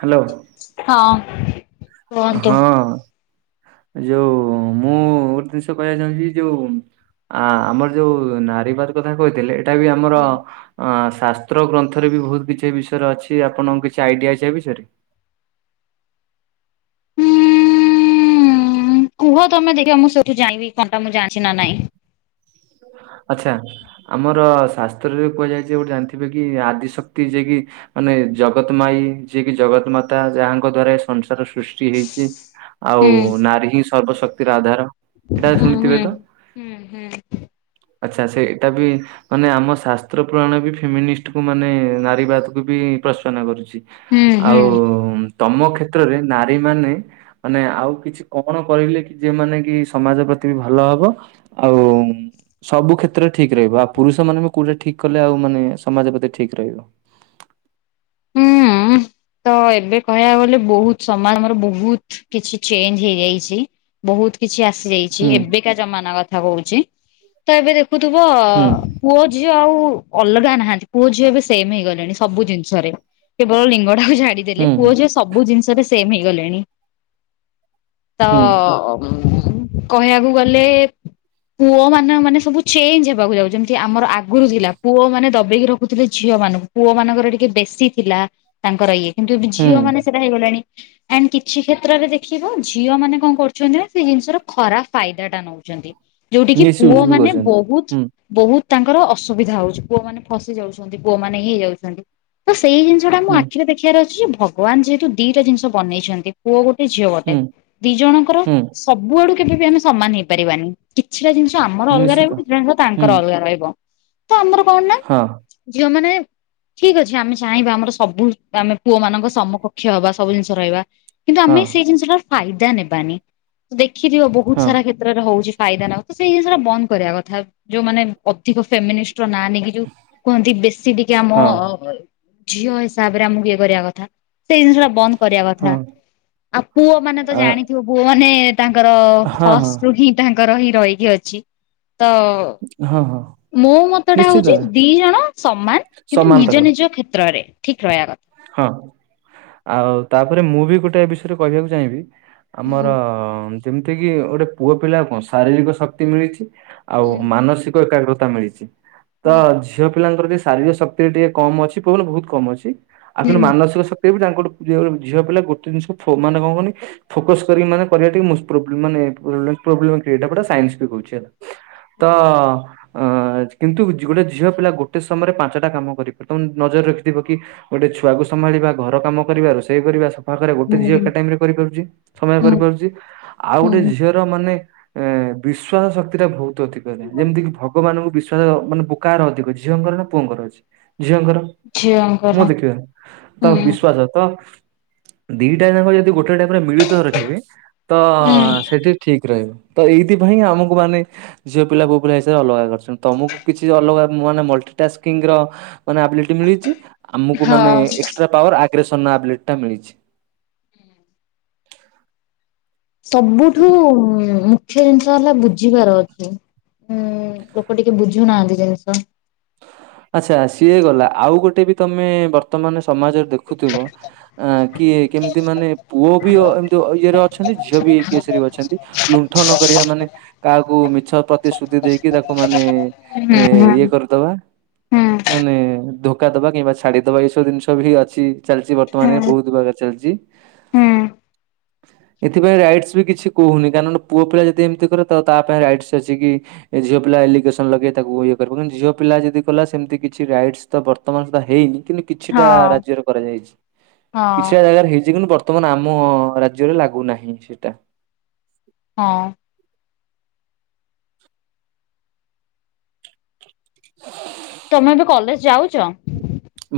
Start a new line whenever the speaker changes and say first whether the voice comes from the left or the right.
right: Hello.
left: ହଁ। କୁହନ୍ତୁ।
right: ହଁ ଯୋଉ ମୁଁ ଗୋଟେ ଜିନିଷ କହିବାକୁ ଚାହୁଁଛି ଯୋଉ ଆ ଆମର ଯୋଉ ନାରୀବାଦ କଥା କହିଥିଲେ ଏଇଟା ବି ଆମର
left: ହୁଁ।
right: ହଁ ଶାସ୍ତ୍ର ଗ୍ରନ୍ଥରେ ବି ବହୁତ କିଛି ବିଷୟରେ ଅଛି ଆପଣଙ୍କ କିଛି ଆଇଡ଼ିଆ ଅଛି ଆଁ ବିଷୟରେ?
left: ଉଁ କୁହ ତମେ ଦେଖିବା ମୁଁ ସେଇଠୁ ଯାଇବି କଣଟା ମୁଁ ଜାଣିଛି ନା ନାଇଁ?
right: ଆଚ୍ଛା। ଆମର ଶାସ୍ତ୍ରରେ କୁହାଯାଇଛି ଗୋଟେ ଜାଣିଥିବେ କି ଆଦିଶକ୍ତି ଯିଏ କି ମାନେ ଜଗତ ମାଇ ଯିଏ କି ଜଗତ ମାତା ଯାହାଙ୍କ ଦ୍ଵାରା ସଂସାର ସୃଷ୍ଟି ହେଇଛି। ଆଉ ନାରୀ ହିଁ ସର୍ବଶକ୍ତିର ଆଧାର। ଏଇଟା
left: ହୁଁ
right: ଶୁଣିଥିବେ
left: ହୁଁ
right: ତ?
left: ହୁଁ ହୁଁ।
right: ଆଚ୍ଛା ସେ ଏଇଟା ବି ମାନେ ଆମ ଶାସ୍ତ୍ର ପୁରାଣ ବି ଫିମିଷ୍ଟକୁ ମାନେ ନାରୀ ବାଦକୁ ବି ପ୍ରସନା କରୁଛି।
left: ହୁଁ
right: ଆଉ
left: ହୁଁ
right: ତମ କ୍ଷେତ୍ରରେ ନାରୀ ମାନେ ମାନେ ଆଉ କିଛି କଣ କରିଲେ କି ଯିଏ ମାନେ କି ସମାଜ ପ୍ରତି ବି ଭଲ ହବ। ଆଉ ସବୁ କ୍ଷେତ୍ରରେ ଠିକ ରହିବ ଆଉ ପୁରୁଷ ମାନେ କୋଉଟା ଠିକ କଲେ ଆଉ ମାନେ ସମାଜ ପ୍ରତି ଠିକ ରହିବ?
left: ହୁଁ ତ ଏବେ କହିବାକୁ ଗଲେ ବହୁତ ସମାଜ ଆମର ବହୁତ କିଛି ଚେଞ୍ଜ ହେଇଯାଇଛି ବହୁତ କିଛି ଆସିଯାଇଛି
right: ହୁଁ
left: ଏବେକା ଜମାନା କଥା କହୁଛି ତ ଏବେ ଦେଖୁଥିବ
right: ହୁଁ
left: ପୁଅ ଝିଅ ଆଉ ଅଲଗା ନାହାନ୍ତି ପୁଅ ଝିଅ ବି ସେମ୍ ହେଇଗଲେଣି ସବୁ ଜିନିଷରେ। କେବଳ ଲିଙ୍ଗ ଟାକୁ ଛାଡିଦେଲେ
right: ହୁଁ
left: ପୁଅ ଝିଅ ସବୁ ଜିନିଷରେ ସେମ୍ ହେଇଗଲେଣି। ତ
right: ହୁଁ
left: କହିବାକୁ ଗଲେ ପୁଅ ମାନେ ମାନେ ସବୁ ଚେଞ୍ଜ ହେବାକୁ ଯାଉ ଯେମିତି ଆମର ଆ ଗୁରୁ ଥିଲା ପୁଅ ମାନେ ଦବେଇକି ରଖୁଥିଲେ ଝିଅ ମାନଙ୍କୁ ପୁଅ ମାନଙ୍କର ଟିକେ ବେଶୀ ଥିଲା ତାଙ୍କର ଇଏ। କିନ୍ତୁ ଏବେ
right: ହୁଁ
left: ଝିଅ ମାନେ ସେଇଟା ହେଇଗଲାଣି। ଏଣ୍ଡ କିଛି କ୍ଷେତ୍ରରେ ଦେଖିବ ଝିଅ ମାନେ କଣ କରୁଛନ୍ତି ନା ସେ ଜିନିଷର ଖରାପ ଫାଇଦା ଟା ନଉଛନ୍ତି ଯୋଉଠି କିି ପୁଅ
right: ମିସୟୁଜ୍ ବି
left: ମାନେ
right: କରୁଛନ୍ତି।
left: ବହୁତ
right: ହୁଁ
left: ବହୁତ ତାଙ୍କର ଅସୁବିଧା ହଉଛି ପୁଅ ମାନେ ଫସି ଯାଉଛନ୍ତି ପୁଅ ମାନେ ଇଏ ହୋଇଯାଉଛନ୍ତି। ସେଇ ଜିନିଷଟା
right: ହୁଁ
left: ଆଖିରେ ଦେଖିବାର ଅଛି ଯେ ଭଗବାନ ଯେହେତୁ ଦିଇଟା ଜିନିଷ ବନେଇଛନ୍ତି ପୁଅ ଗୋଟେ ଝିଅ ଗୋଟେ
right: ହୁଁ
left: ଦି ଜଣଙ୍କର
right: ହୁଁ
left: ସବୁଆଡୁ କେବେ ବି ଆମେ ସମାନ ହେଇପାରିବାନି। କିଛିଟା ଜିନିଷ ଆମର ଅଲଗା
right: ନିଶ୍ଚିତ
left: ରହିବ କିଛିଟା ଜିନିଷ
right: ହୁଁ
left: ତାଙ୍କର ଅଲଗା ରହିବ। ତ ଆମର କଣ ନା
right: ହଁ
left: ଝିଅ ମାନେ ଠିକ ଅଛି ଆମେ ଚାହିଁବା ଆମର ସବୁ ଆମେ ପୁଅ ମାନଙ୍କ ସମୁକକ୍ଷ ହବା ସବୁ ଜିନିଷ ରହିବା କିନ୍ତୁ
right: ହଁ
left: ଆମେ ସେଇ ଜିନିଷଟା ଫାଇଦା ନେବାନି ଦେଖିଥିବ ବହୁତ
right: ହଁ
left: ସାରା କ୍ଷେତ୍ରରେ ହଉଛି ଫାଇଦା ନଉ ସେଇ ଜିନିଷଟା ବନ୍ଦ କରିବା କଥା ଯୋଉମାନେ ଅଧିକ ଫେମିଷ୍ଟ ନାଁ ନେଇକି ଯଉ କୁହନ୍ତି ବେଶୀ ଟିକେ ଆମ
right: ହଁ
left: ଝିଅ ହିସାବ ରେ ଆମକୁ ଇଏ କରିବା କଥା ସେଇ ଜିନିଷ ଟା ବନ୍ଦ କରିବା କଥା।
right: ହଁ।
left: ଆଉ ପୁଅ ମାନେ ତ
right: ଆ
left: ଜାଣିଥିବ ପୁଅ ମାନେ ତାଙ୍କର
right: ହଁ ହଁ
left: ଫାଷ୍ଟ ରୁ ହିଁ ତାଙ୍କର ହିଁ ରହିକି ଅଛି ତ
right: ହଁ ହଁ
left: ମୋ ମତ ଟା
right: ନିଶ୍ଚିତ
left: ହଉଛି
right: ଭାବେ
left: ଦି ଜଣ ସମାନ କିନ୍ତୁ ନିଜ
right: ସମାନ୍ତର
left: ନିଜ କ୍ଷେ ତ୍ରରେ ଠିକ ରହିବା କଥା।
right: ହଁ ଆଉ ତାପରେ ମୁଁ ବି ଗୋଟେ ବିଷୟରେ କହିବାକୁ ଚାହିଁବି ଆମର
left: ହୁଁ
right: ଯେମିତି କିି ଗୋଟେ ପୁଅ ପିଲା କଣ ଶାରୀରିକ ଶକ୍ତି ମିଳିଛି। ଆଉ
left: ହୁଁ
right: ମାନସିକ ଏକାଗ୍ରତା ମିଳିଛି। ତ
left: ହୁଁ
right: ଝିଅ ପିଲାଙ୍କର ଟିକେ ଶାରୀରିକ ଶକ୍ତି ଟିକେ କମ ଅଛି ପୁଣି ବହୁତ କମ ଅଛି ଆଉ କିନ୍ତୁ
left: ହୁଁ।
right: ମାନସିକ ଶ ସେ ବି [unintelligible] ପ୍ରିୟ ଝିଅ ପିଲା ଗୋଟେ ଜିନିଷ ଫୁ ମାନେ କଁ କନି ଫୋକସ କରିବ ମାନେ [unintelligible] ମୁସ୍କିଲ ମାନେ [unintelligible] ତ ଅ କିନ୍ତୁ ଗୋଟେ ଝିଅ ପିଲା ଗୋଟେ ସମୟରେ ପାଞ୍ଚଟା କାମ କରିବ ତମେ ନଜର ରଖିଥିବ କି। ଗୋଟେ ଛୁଆକୁ ସମ୍ଭାଳିବା ଘର କାମ କରିବା ରୋଷେଇ କରିବା ସ ପାଖରେ ଗୋଟେ ଝିଅ ଏକା
left: ହୁଁ
right: ଟାଇମ୍ ରେ କରିପାରୁଚି ସମୟ କରିପାରୁଚି ଆଉ
left: ହୁଁ।
right: ଗୋଟେ ଝିଅ ର ମାନେ ଏ ବିଶ୍ଵାସ ଶକ୍ତି ଟା ବହୁତ ଅଧିକ ହେଇଯାଏ ଯେମିତିକି ଭ ଲୋକ ମାନଙ୍କୁ ବିଶ୍ୱାସ ମାନେ ପୋ କାର ଅଧିକ ଝିଅଙ୍କର ନା ପୁଅଙ୍କର ଅଛି ଝିଅଙ୍କର।
left: ଝିଅ
right: ମୁଁ ଦେଖିବା ତ ବିଶ୍ଵାସ ତ ଦିଟା ଜାକ ଯଦି ଗୋ ଟେ ଟା ପୁରା ମିଳିତ ରଖିବେ ତ
left: ହୁଁ
right: ସେଠି ଠିକ୍ ରହିବ ତ ଏଇଥିପାଇଁ ଆମକୁ ମାନେ ଝିଅ ପିଲା ପୁଅ ପିଲା ହିସାବରେ ଅଲଗା କରିଛନ୍ତି ତମୁକୁ କିଛି ଅଲଗା ମାନେ ମଲ୍ଟି ଟାସ୍କିଙ୍ଗ ର ମାନେ ଆବଲିଟି ମିଳିଚି ଆମୁକୁ ମାନେ
left: ହଁ।
right: ଏକ୍ସଷ୍ଟ୍ରା ପାୱାର ଆଗ୍ରେଶନ ର ଆବିଲିଟି ଟା ମିଳିଛି।
left: ସବୁଠୁ ଉଁ ମୁଖ୍ୟ ଜିନିଷ ହେଲା ବୁଝିବାର ଅଛି ଉଁ ଲୋକ ଟିକେ ବୁଝୁନାହାନ୍ତି ଜିନିଷ।
right: ଆଛା ସିଏ ଗଲା ଆଉ ଗୋଟେ ବି ତମେ ବର୍ତ୍ତମାନ ସମାଜରେ ଦେଖୁଥୁବ। ଆ କିଏ କେମିତି ମାନେ ପୁଅ ବି ଅ ଏମିତି ଅ ଇଏରେ ଅଛନ୍ତି ଝିଅ ବି ଏଇ କେସରେ ବି ଅଛନ୍ତି ଲୁଣ୍ଠନ କରିବା ମାନେ କାହାକୁ ମିଛ ପ୍ରତିଶ୍ରୁତି ଦେଇକି ତାକୁ ମାନେ
left: ହୁଁ
right: ଏ
left: ହୁଁ
right: ଇଏ କରିଦବା।
left: ହୁଁ
right: ମାନେ ଧୋକା ଦବା କିମ୍ବା ଛାଡିଦବା ଏଇସବୁ ଜିନିଷ ବି ଅଛି ଚାଲିଚି ବ ତଆନେ ବହୁତ ବାଗରେ ଚାଲିଚି।
left: ହୁଁ
right: ଏଥିପାଇଁ ରାଇଟ୍ସ ବି କିଛି କହୁନି କାରଣ ପୁଅ ପିଲା ଯଦି ଏମିତି କରିବ ତ ତା ପାଇଁ ରାଇଟ୍ସ ଅଛି କି ଏ ଝିଅ ପିଲା ଏଲିଗେସନ ଲଗେଇ ତାକୁ ଇଏ କରି [unintelligible] ଝିଅ ପିଲା ଯଦି କଲା ସେମିତି କିଛି ରାଇଟ୍ସ ତ ବର୍ତ୍ତମାନ ସୁଧା ହେଇନି କି କିଛିଟା
left: ହଁ
right: ରାଜ୍ୟରେ କରାଯାଇଛି
left: ହଁ।
right: କିଛିଟା ଜାଗାରେ ହେଇଛି କିନ୍ତୁ ବର୍ତ ର୍ତ୍ତମାନ ଆମ ରାଜ୍ୟରେ ଲାଗୁନାହିଁ ସେଟା।
left: ହଁ। ତମେ ଏବେ କଲେଜ ଯାଉଚ?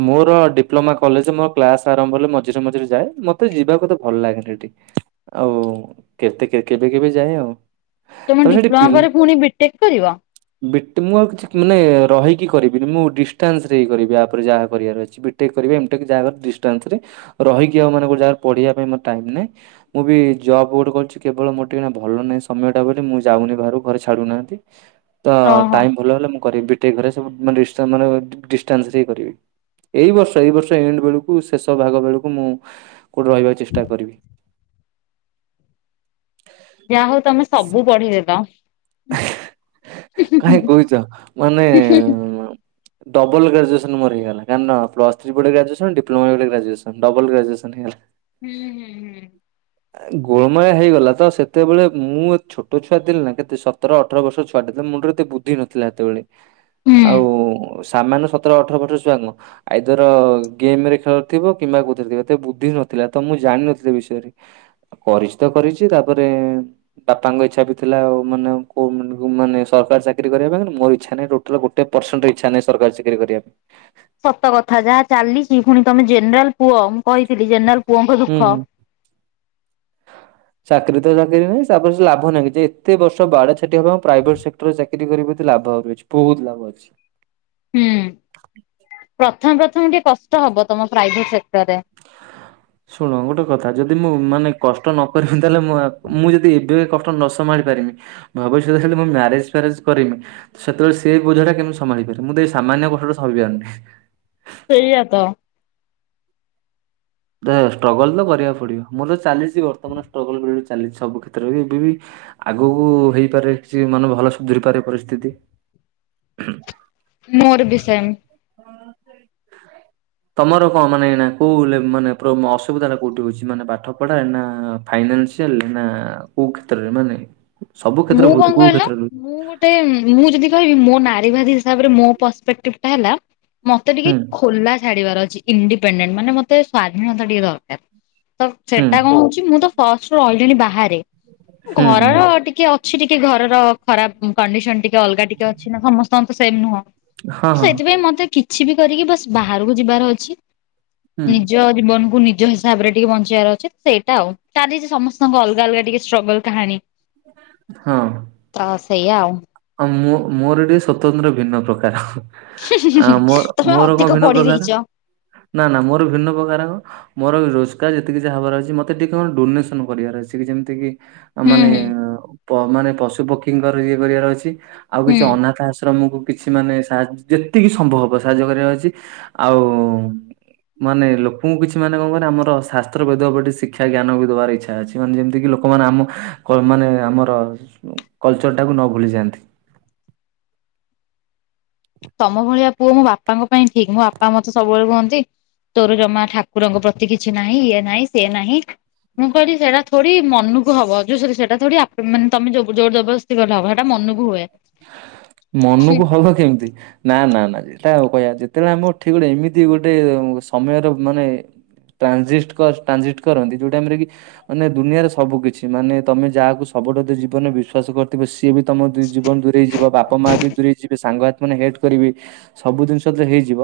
right: ମୋର ଡ଼ିପ୍ଲୋମା କଲେଜ ମୋ କ୍ଲାସ ଆରମ୍ଭ ହେଲେ ମଝିରେ ମଝିରେ ଯାଏ ମତେ ଯିବାକୁ ଏତେ ଭଲ ଲାଗେନି ହେଠି। ଆଉ କେତେ କେବେ କେବେ ଯାଏ ଆଉ।
left: ତମେ
right: ତାପରେ ସେଠି
left: ଡିପ୍ଲୋମା
right: ପିଲା
left: ପରେ ପୁଣି ବିଟେକ୍ କରିବ?
right: ବିଟ୍ ମୁଁ ଆଉ କିଛି ମାନେ ରହିକି କରିବିନି ମୁଁ ଡିଷ୍ଟାନ୍ସରେ ହି କରିବି ଆ ପରେ ଯାହା କରିବାର ଅଛି ବିଟେକ୍ କରିବି ଏମଟେକ୍ ଯାହା ହବ ଡିଷ୍ଟାନ୍ସରେ ରହିକି ଆଉ ମାନ ଗୋଟେ ଜାଗାରେ ପଢିବା ପାଇଁ ମୋର ଟାଇମ୍ ନାହିଁ। ମୁଁ ବି ଜବ୍ ଗୋଟେ କରୁଛି କେବଳ ମୋର ଟିକେ ଏଇନା ଭଲ ନାହିଁ ସମୟଟା ବୋଲି ମୁଁ ଯାଉନି ବାହାରୁକୁ ଘରେ ଛାଡ଼ୁନାହାନ୍ତି। ତ
left: ଓହୋ
right: ଟାଇମ୍ ଭଲ ହେଲେ ମୁଁ କରିବି ବିଟେକ୍ ଘରେ ସବୁ [unintelligible] ଡି-ଡିଷ୍ଟାନ୍ସ ରେ। କରିବି ଏଇ ବର୍ଷ ଏଇ ବର୍ଷ ଏଣ୍ଡ ବେଳୁକୁ ଶେଷ ଭାଗ ବେଳୁକୁ ମୁଁ କୋଉଠି ରହିବାକୁ ଚେଷ୍ଟା କରିବି।
left: ଯାହା ହଉ ତମେ ସବୁ ପଢିଦେଲ।
right: ହେଁ କାହିଁ
left: ହୁଁ
right: କହୁଛ ମାନେ ଡବଲ ଗ୍ରାଜୁଏସନ୍ ମୋର ହୋଇଗଲା କାରଣ ପ୍ଲସ ଥ୍ରି ବେଳେ ଗ୍ରାଜୁଏସନ୍ ଡିପ୍ଲୋମା ବେଳେ ଗ୍ରଜୁଏସନ୍ ଡବଲ ଗ୍ରାଜୁଏସନ୍ ହେଇଗଲା।
left: ହୁଁ ହୁଁ ହୁଁ।
right: ଏ ଗୋଳ ମାଳିଆ ହେଇଗଲା ତ ସେତେବେଳେ ମୁଁ ଛୋଟ ଛୁଆ ଥିଲି ନା କେତେ ସତର ଅ ଅଠର ବର୍ଷର ଛୁଆଟେ ଥିଲା ମୁଣ୍ଡରେ ଏତେ ବୁଦ୍ଧି ନଥିଲା ସେତେବେଳେ
left: ହୁଁ।
right: ଆଉ ସାମାନ୍ୟ ସତର ଅଠର ବର୍ଷ ଛୁଆ ନୁହଁ। ଆଇଦର ଗେମ ରେ ଖେଳ ଥିବ କିମ୍ବା କୋଉଥିରେ ଥିବ ଏତେ ବୁଦ୍ଧି ନଥିଲା ତ ମୁଁ ଜାଣିିନଥିଲି ଏ ବିଷୟରେ। କରିଛି ତ କରିଛି ତାପରେ ବାପାଙ୍କ ଇଚ୍ଛା ବି ଥିଲା ଆଉ ମାନେ କୋଉ ମାନେ ସରକାର ଚାକିରି କରିବା ପାଇଁ କିନ୍ତୁ ମୋର ଇଚ୍ଛା ନାହିଁ ଟୋ ତ୍ର ଗୋଟେ ପର୍ସେଣ୍ଟ ଇଚ୍ଛା ନାହିଁ ସରକାରୀ ଚାକିରି କରିବା ପା
left: ସତ କଥା ଯାହା ଚାଲିଚି ଫୁଣି ତମେ ଜେନରାଲ ପୁଅ ମୁଁ କହିଥିଲି ଜେନରାଲ
right: ହୁଁ ହୁଁ। ଚାକିରି ତ ଚାକିରି ନାହିଁ ତାପରେ ସେ ଲାଭ ନାହିଁ କିଛି ଏତେ ବର୍ଷ ବାଡ଼ା ପିଟି ହବା ମୁଁ ପ୍ରାଇଭେଟ୍ ସେକ୍ଟରରେ ଚାକିରି କରି ପଛେ ଲାଭ ଆହୁରି ଅଛି ବୋହୁତ ଲାଭ ଅଛି।
left: ହୁଁ ପ୍ରଥମେ ପ୍ରଥମେ ଟିକେ କଷ୍ଟ ହବ ତମ ପ୍ରାଇଭେଟ ସେକ୍ଟରରେ।
right: ଶୁଣ ଗୋଟେ କଥା ଯଦି ମୁଁ ମାନେ କଷ୍ଟ ନ କରିବି ତାହେଲେ ମୋଆ ମୁଁ ଯଦି ଏବେ କଷ୍ଟ ନ ସମାଳି ପାରିବି ଭବିଷ୍ୟତରେ [unintelligible] ମୁଁ ମ୍ୟାରେଜ ଫ୍ୟାରେଜ କରିମି। ସେତେବେଳେ ସେଇ ବୋଝ ଟା କେମିତି ସମାଳି ପାରିବି ମୁଁ ତ ଏଇ ସାମନ୍ୟ କଷ୍ଟଟା ସହିବି ପାରୁନି।
left: ସେଇଆ ତ।
right: ଦେଖ ଷ୍ଟ୍ରଗଲ୍ ତ କରିବାକୁ ପଡିବ ମୋର ତ ଚାଲିଚି ବର୍ତ୍ତମାନ ଷ୍ଟ୍ରଗଲ୍ ପିରିୟୋଡ ଚାଲିଚି ସବୁ କ୍ଷେତ୍ରରେ ବି ଏବେ ବି ଆଗୁକୁ ହେଇପାରେ କିଛି ମାନେ ଭଲ ସୁଧୁରି ପାରେ ପରିସ୍ଥିତି।
left: ମୋରୋ ବି ସେମ୍।
right: ତମର କଁ ମାନେ ଏଇନା କୋଉ ଲେବ ମାନେ ପ୍ରୋମ୍ ଅସୁବିଧା ଟା କୋଉଠି ହୋଉଚି ମାନେ ପାଠ ପଢାରେ ନା ଫାଇନାଲ୍ସିଆଲ୍ ନା କୋଉ କ୍ଷେତ୍ରରେ ମାନେ ସବୁ କ୍ଷେତ୍ର
left: ମୁଁ କଁ
right: ବହୁତ କୋଉ
left: କହିଲ
right: କ୍ଷେତ୍ରରେ ହୁଁ
left: ମୁଁ ଗୋ ଟେ ମୁଁ ଯଦି କହିବି ମୋ ନାରୀବାଦୀ ହିସାବରେ ମୋ ପର୍ସପେକ୍ଟିଭ ଟା ହେଲା। ମତେ ଟିକେ
right: ହୁଁ
left: ଖୋଲା ଛାଡିବାର ଅଛି ଇଣ୍ଡିପେଣ୍ଡେଣ୍ଟ ମାନେ ମତେ ସ୍ଵାଧୀନତା ଟିକେ ଦରକାର। ତ
right: ହୁଁ
left: ସେଟା କଁ ହୋଉଚି ମୁଁ ତ ଫାଷ୍ଟରୁ ଅଲରେଡି ବାହାରେ
right: ହୁଁ
left: ଘରର ଟି କିଏ ଅଛି ଟିକେ ଘରର ଖରାପ କଣ୍ଡିସନ ଟିକେ ଅଲଗା ଟିକେ ଅଛି ନା ସମସ୍ତଙ୍କର ତ ସେମ୍ ନୁହଁ।
right: ହଁ ହଁ
left: ସେଇଥିପାଇଁ ମତେ କିଛି ବି କରିକି ବାସ୍ ବାହାରକୁ ଯିବାର ଅଛି।
right: ହୁଁ
left: ନିଜ ଜୀବନ କୁ ନିଜ ହିସ୍ ହିସାବରେ ଟିକେ ବଞ୍ଚିବାର ଅଛି ସେଇଟା ଆଉ ତାଲଛି ସମସ୍ତଙ୍କ ଅଲଗା ଅଲଗା ଟିକେ ଷ୍ଟ୍ରଗଲ୍ କାହାଣୀ।
right: ହଁ।
left: ତ ସେଇଆ ଆଉ।
right: ଅଁ ମୋ ମୋରୋ ଟିକେ ସ୍ଵତନ୍ତ୍ର ଭିନ୍ନ ପ୍ରକାର। ଆଁ ମୋର୍
left: ତମେ
right: ମୋରୋ କଁ
left: ଅଧିକ
right: ଭିନ୍ନ
left: ପଢି
right: ପ୍ରକାର
left: ଦେଇଛ।
right: ନା ନା ମୋରୋ ଭିନ୍ନ ପ୍ରକାର ହବ। ମୋରୋ ରୋଜଗାର ଯେତିକି ଯାହା ହବାର ଅଛି ମତେ ଟିକେ କଁ ଡୋନେସନ୍ କରିବାର ଅଛି କି ଯେମିତି କି।
left: ହୁଁ
right: ମାନେ
left: ହୁଁ
right: ପ ମାନେ ପଶୁ ପକ୍ଷୀଙ୍କର ଇଏ କରିବାର ଅଛି। ଆଉ କିଛି
left: ହୁଁ।
right: ଅନାଥ ଆଶ୍ରମକୁ କିଛି ମାନେ ସାହା ଯେତିକି ସମ୍ଭବ ହବ ସାହାଯ୍ୟ କରିବାର ଅଛି ଆଉ ମାନେ ଲୋକୋଙ୍କୁ କିଛି ମାନେ କଁ କହିନ ଆମର ଶାସ୍ତ୍ର ବୈଦ୍ୟ ଉପରେ ଟିକେ ଶିକ୍ଷା ଜ୍ଞାନ ବି ଦବାର ଇଚ୍ଛା ଅଛି। ସେମାନେ ଯେମିତିକି ଲୋକୋମାନେ ଆମ କଲ୍ ମାନେ ଆମର କଲ୍ଚର ଟାକୁ ନ ଭୁଲିଯାଆନ୍ତି।
left: ତମ ଭଳିଆ ପୁଅ ମୋ ବାପାଙ୍କ ପାଇଁ ଠିକ ମୋ ବାପା ମତେ ସବୁବେଳେ କୁହନ୍ତି ତୋରୋ ଜମା ଠାକୁରଙ୍କ ପ୍ରତି କିଛି ନାହିଁ ଇଏ ନାହିଁ ସିଏ ନାହିଁ। ମୁଁ କହିଲି ସେଟା ଥୋଡି ମନୁକୁ ହବ ଯୋଉ ସରି ସେଟା ଥୋଡି ଆପେ ମାନେ ତମେ ଜୋବ ଜୋର ଜବରଦସ୍ତ [unintelligible] ହେଟା ମନୁକୁ ହୁଏ।
right: ମନୁକୁ ହବ କେମିତି? ନାଁ ନାଁ ନାଁ ସେଟା ଆଉ କହିବା ଯେତେବେଳେ ଆମଠି ଗୋଟେ ଏମିତି ଗୋଟେ ସମୟର ମାନେ ଟ୍ରାଜିଷ୍ଟ କଷ୍ଟ୍ ଟ୍ରାଜିଣ୍ଟ କରନ୍ତି ଯେଉଁ ଟାଇମ୍ ରେ କି ମାନେ ଦୁନିଆର ସବୁ କିଛି ମାନେ ତମେ ଯାହାକୁ ସବୁଠୁ ଯଦି ଜୀବନରେ ବିଶ୍ୱାସ କରୁ ତେବେ ସିଏ ବି ତମ ଦୁଇ ଜୀବନ ଦୁଇ ରେଇ ଯିବ ବାପ ମାଆ ବି ଦୂରେଇ ଯିବେ ସାଙ୍ଗହାଥି ମାନେ ହେଟ୍ କରିବେ ସବୁ ଜିନିଷ ଯେତେବେଳେ ହେଇଯିବ।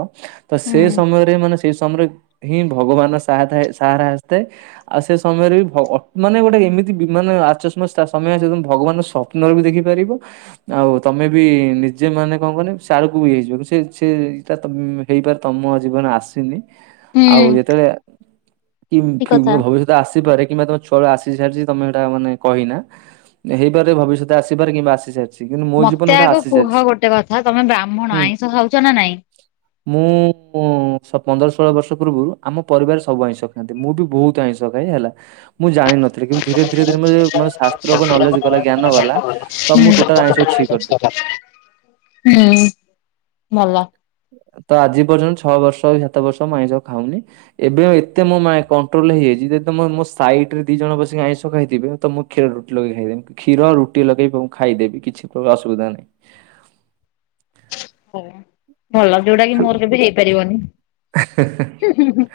right: ତ ସେ ସମୟରେ ମାନେ ସେଇ ସମୟରେ ହିଁ ଭଗବାନ ସାହା ଥାଏ ସାହାରା ଆସିଥାଏ। ଆଉ ସେ ସମୟରେ ବି ଭଗ ଅ ମାନେ ଗୋଟେ ଏମିତି ବି ମାନେ ଆଚସ୍ମିକ ସା ସମୟ ଆସିବ ତମେ ଭଗବାନଙ୍କୁ ସ ପ୍ନରେ ବି ଦେଖିପାରିବ। ଆଉ ତମେ ବି ନିଜେ ମାନେ କଁ କୁହନି ସାଡୁକୁ ଇଏ ହେଇଯିବ ବି ସେ ସେଇଟା ତମେ ହେଇପାରେ ତମ ଜୀବନରେ ଆସିନି ଆଉ
left: ହୁଁ
right: ଯେତେବେଳେ
left: ଠିକ କଥା।
right: [unintelligible] ଭବିଷ୍ୟ ଆସିପାରେ କିମ୍ବା ତମ ଛୁଆ ବେଳୁ ଆସି ସାରିଚି ତମେ ହେଟା ମାନେ କହିନା। ହେଇପାରେ, ଭବିଷ୍ୟତ ଆସିିପାରେ କିମ୍ବା ଆସି [unintelligible] ଜୀବନ
left: ମତେ
right: ସେଟା
left: ଆଗ
right: ଆସି
left: କୁହ
right: ସାରିଛି
left: ଗୋଟେ କଥା ତମେ ବ୍ରାହ୍ମଣ
right: ହୁଁ
left: ଆଇଁଷ ଖାଉଛ ନା ନାଇଁ?
right: [inaudible] ମୁଁ ପନ୍ଦର ଷୋଳ ବର୍ଷ ପୂର୍ବରୁ ଆମ ପରିବାରରେ ସବୁ ଆଇଁଷ ଖାଆନ୍ତି, ମୁଁ ଠୁ ବହୁତ ଆଇଁଷ [unintelligible] ମୁଁ ଜାଣିନଥିଲି କିନ୍ତୁ ଧୀରେ ଧୀରେ ଧୀରେ ଶାସ୍ତ୍ର ନଲେଜ ଗଲା ଜ୍ଞାନ ଗଲା ତ ମୁଁ ଟୋଟାଲ ଆଇଁଷକୁ ଛି କରିଦେଲି
left: ହୁଁ, ଭଲ।
right: ତ ଆଜି ପର୍ଯ୍ୟନ୍ତ ଛଅ ବର୍ଷ ସାତ ବର୍ଷ ଆଇଁଷ ଖାଉନି। ଏବେ ଏତେ ମୋ କଣ୍ଟ୍ରୋଲରେ ହେଇଯାଇଛି ଯେଦ ମୋ ସାଇଡ ରେ ଦି ଜଣ ବସିକି ଆଇଁଷ ଖାଇଥିବେ ତ ମୁଁ କ୍ଷୀର ରୁଟି ଲଗେଇ ଖାଇଦେବି, କ୍ଷୀର ରୁଟି ଲଗେଇ ଖାଇଦେବି, କିଛି ଅସୁବିଧା ନାହିଁ।
left: ହ ଭଲ ଯୋଉଟା କି ମୋର କେବେ ହେଇପାରିବନି। [unintelligible]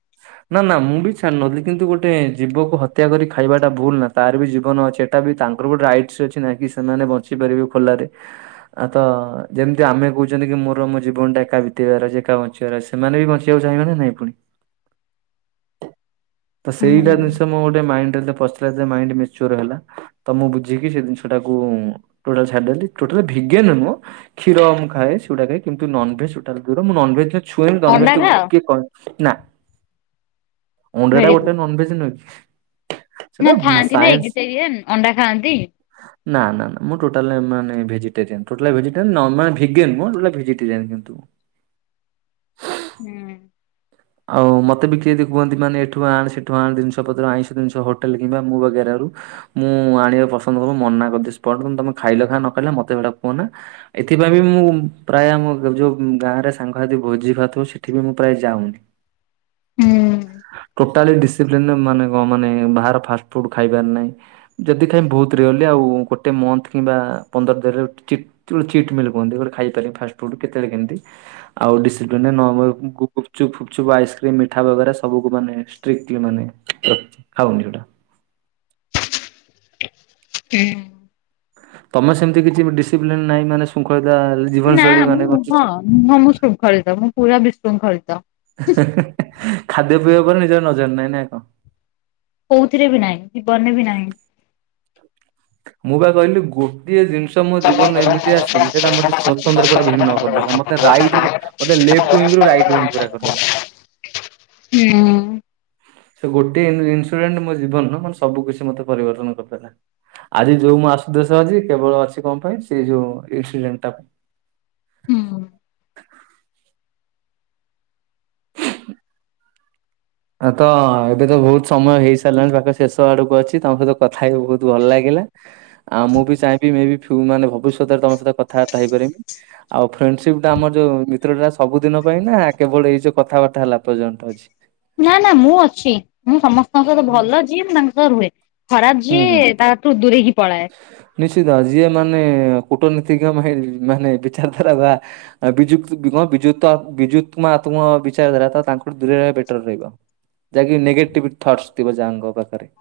right: [unintelligible] ନା ନା ମୁଁ ବି ଛାଡି ନଥିଲି କିନ୍ତୁ ଗୋଟେ ଜୀବକୁ ହତ୍ୟା କରି ଖାଇବାଟା ଭୁଲ ନା, ତାର ବି ଜୀବନ ଅଛି। ତାଙ୍କର ଗୋଟେ ରାଇଟ ଅଛି ନାକି ସେମାନେ ବଞ୍ଚି ପାରିବେ ଖୋଲାରେ। ଆ ତ ଯେମିତି ଆମେ କହୁଛନ୍ତି କି ମୋର ମୁଁ ଯି। [unintelligible] ଏକା ବଞ୍ଚିବାର ଅଛି, ସେମାନେ ବି ବଞ୍ଚିବାକୁ ଚାହିଁବେ ନା ନାଇଁ ପୁଣି ତ ସେଇଟା
left: ହୁଁ
right: ଜିନିଷ ମୁଁ ଗୋଟେ ମାଇଣ୍ଡରେ ପସିଲା ଯେ ମାଇଣ୍ଡ ମାଚୁଆର ହେଲା। ତ ମୁଁ ବୁଝିକି ସେ ଜିନିଷ ଟାକୁ ଟୋଟାଲ ଛାଡିଦେଲି, ଟୋଟାଲ ଭିଗେନ ମୁଁ କ୍ଷୀର ମୁଁ ଖାଏ, ସେଗୁଡା ଖାଏ। ନନଭେଜଟା ଦୂର ମୁଁ ନନଭେଜ ଛୁଏଁନି,
left: ଅଣ୍ଡା
right: ନନଭେଜ [unintelligible]
left: ଖାଅ
right: ତ କିଏ ନା। ଅଣ୍ଡ ଟା
left: ଭେରି
right: ଗୋଟେ
left: ଗୁଡ୍
right: ନନଭେଜ ନୁହେଁ କି? ସେଟା
left: ନା ଖାଆନ୍ତି ନା,
right: ସାଇନ୍ସ
left: ଏଗିଟେରିଅନ ଅଣ୍ଡା ଖାଆନ୍ତି।
right: ନା ନା ମୁଁ ଟୋଟାଲ ମାନ ଭେଜିଟେରିଆନ ଟୋଟା ଭେ। [unintelligible] [unintelligible]
left: ହୁଁ ଉଁ
right: ଆଉ ମତେ ବି କିଏ ଯଦି କୁହନ୍ତି, ମାନେ ଏଠୁ ଆଣ, ସେଠୁ ଆଣ, ଜିନିଷପତ୍ର ଆଇଁଷ ଜିନିଷ ହୋଟେଲ କିମ୍ବା ମୋ ବାଗେରରୁ ମୁଁ ଆଣିବାକୁ ପସନ୍ଦ କରୁ ମନା କରିଦିଏ ସ୍ପଟ, ତମେ ଖାଇଲ ଖା ନ ଖାଇଲ, ମତେ ଏଗୁଡା କୁହ ନା। ଏଥିପାଇଁ ବି ମୁଁ ପ୍ରାୟ ଆମ ଯୋଉ ଗାଁ ରେ ସାଙ୍ଗସାଥି ଭୋଜିଭାତ ହୁଏ, ସେଠି ବି ମୁଁ ପ୍ରାୟ ଯାଉନି।
left: ହୁଁ
right: ଟୋଟାଲ ଡିସିପ୍ଲି ମାନେ ମାନେ ବା ଫାଷ୍ଟ ଫୁଡ ଖାଇବାର ନାହିଁ। ଯଦି ଖାଇବି, ବହୁତ ରେଅରିଲି ଆଉ ଗୋଟେ ମନ୍ଥ କିମ୍ବା ପନ୍ଦର ଦିନ [unintelligible] [unintelligible] ଖାଇପାରେ ଫାଷ୍ଟଫୁଡ କେତେବେଳେ କେମିତି? ଆଉ ଡିସିପ୍ଲିନ ଗୁୁପ ଗୁପଚୁପ, ଆଇସ୍କ୍ରିମ୍, ମିଠା ବଗେରା, ସବୁ ମାନେ ଷ୍ଟ୍ରିକ୍ଟଲି ମାନେ ଖାଉନି ସେଉଡା।
left: ହୁଁ ଉଁ
right: ତମେ ସେମିତି କିଛି ଡିସିପ୍ଲିନ ନାହିଁ, ମାନେ ଶୃଙ୍ଖଳତା ଜୀବନଶୈଳୀ ମାନେ
left: ମୁଁ ହଁ
right: ବଞ୍ଚିଛ।
left: ନା ମୁଁ ଶୃଙ୍ଖଳିତ, ମୁଁ ପୁରା ବିଶୃଙ୍ଖଳିତ।
right: ଖାଦ୍ୟ ପେୟ ଉପରେ ନିଜର ନଜର ନହିଁ ନାଇ କଣ?
left: କୋଉଥିରେ ବି ନାହିଁ ଜୀବନରେ ବି ନାହିଁ।
right: ମୁଁ ବା କହିଲି ଗୋଟିଏ ଜିନିଷ ମୋ ଜୀବନରେ ଏମିତି ଆସିଛି, ସେଇଟା ମତେ ସତନ୍ତ୍ର ଭିନ୍ନ କରିଦେଲା, ମତେ ରାଇଟ ରୁ ମୋତେ ଲେଫ୍ଟ ୱିଙ୍ଗ ରୁ ରାଇଟ୍ ୱିଙ୍ଗ୍ ପୁରା କରିଦେଲା।
left: ହୁଁ
right: ସେ ଗୋଟେ ଇନ୍ସଡେଣ୍ଟ ମୋ ଜୀବନ ମାନେ ସବୁ କିଛି ମୋତେ ପରିବର୍ତ୍ତନ କରିଦେଲା। ଆଜି ଯୋଉ ମୁଁ ଆସୁଦଶ ଅଛି କେବଳ ଅଛି କଣ ପାଇଁ, ସେ ଯୋଉ ଇନଡେଣ୍ଟ ଟା ପାଇଁ।
left: ହୁଁ ଉଁ
right: ଆ ତ ଏବେ ତ ବହୁତ ସମୟ ହେଇ ସାରିଲାଣି ପାଖ ଶେଷ ଆଡକୁ ଅଛି, ତମ ସହିତ କଥା ହେଇି ବହୁତ ଭଲ ଲାଗିଲା। ଆଉ ମୁଁ ବି ଚାହିଁବି ମାନେ ଭବିଷ୍ୟତରେ ତମ ସହିତ କଥାବାର୍ତ୍ତା ହେଇପାରମି। ଆଉ ଫ୍ରେଣ୍ଡସିପ ଟା ଆମର ଯୋଉ ମିତ୍ରଟା ସବୁଦିନ ପାଇଁ ନା କେବଳ ଏଇ ଯୋଉ କଥାବାର୍ତ୍ତା ହେଲା ପର୍ଯ୍ୟନ୍ତ ଅଛି।
left: ନା ନା ମୁଁ ଅଛି ମୁଁ ସମସ୍ତଙ୍କ ସହିତ
right: ହୁଁ।
left: ଭଲ ଯିଏ ମୁଁ ତାଙ୍କ ସହ ରୁହେ। ଖରାପ
right: ହୁଁ ହୁଁ
left: ଯିଏ, ତା ଠୁ ଦୂରେଇ କି ପଳାଏ।
right: ନିଶ୍ଚିତ ଯିଏ ମାନେ କୂଟନୀତିଜ୍ଞ ମା ମାନେ ବିଚାରଧାରା ବା ବିଯୁକ୍ତୁବିମ ବିୁଯୁକ୍ତ ବିଯୁମ୍ତାତ୍ମକ ବିଚାରଧାରା ତ ତାଙ୍କଠୁ ଦୂରେଇ ରହିବା ବେଟର ରହିବ। ଯାହାକି ନେଗେଟିଭ ଥଟସ ଥିବ ଯାହାଙ୍କ ପାଖରେ।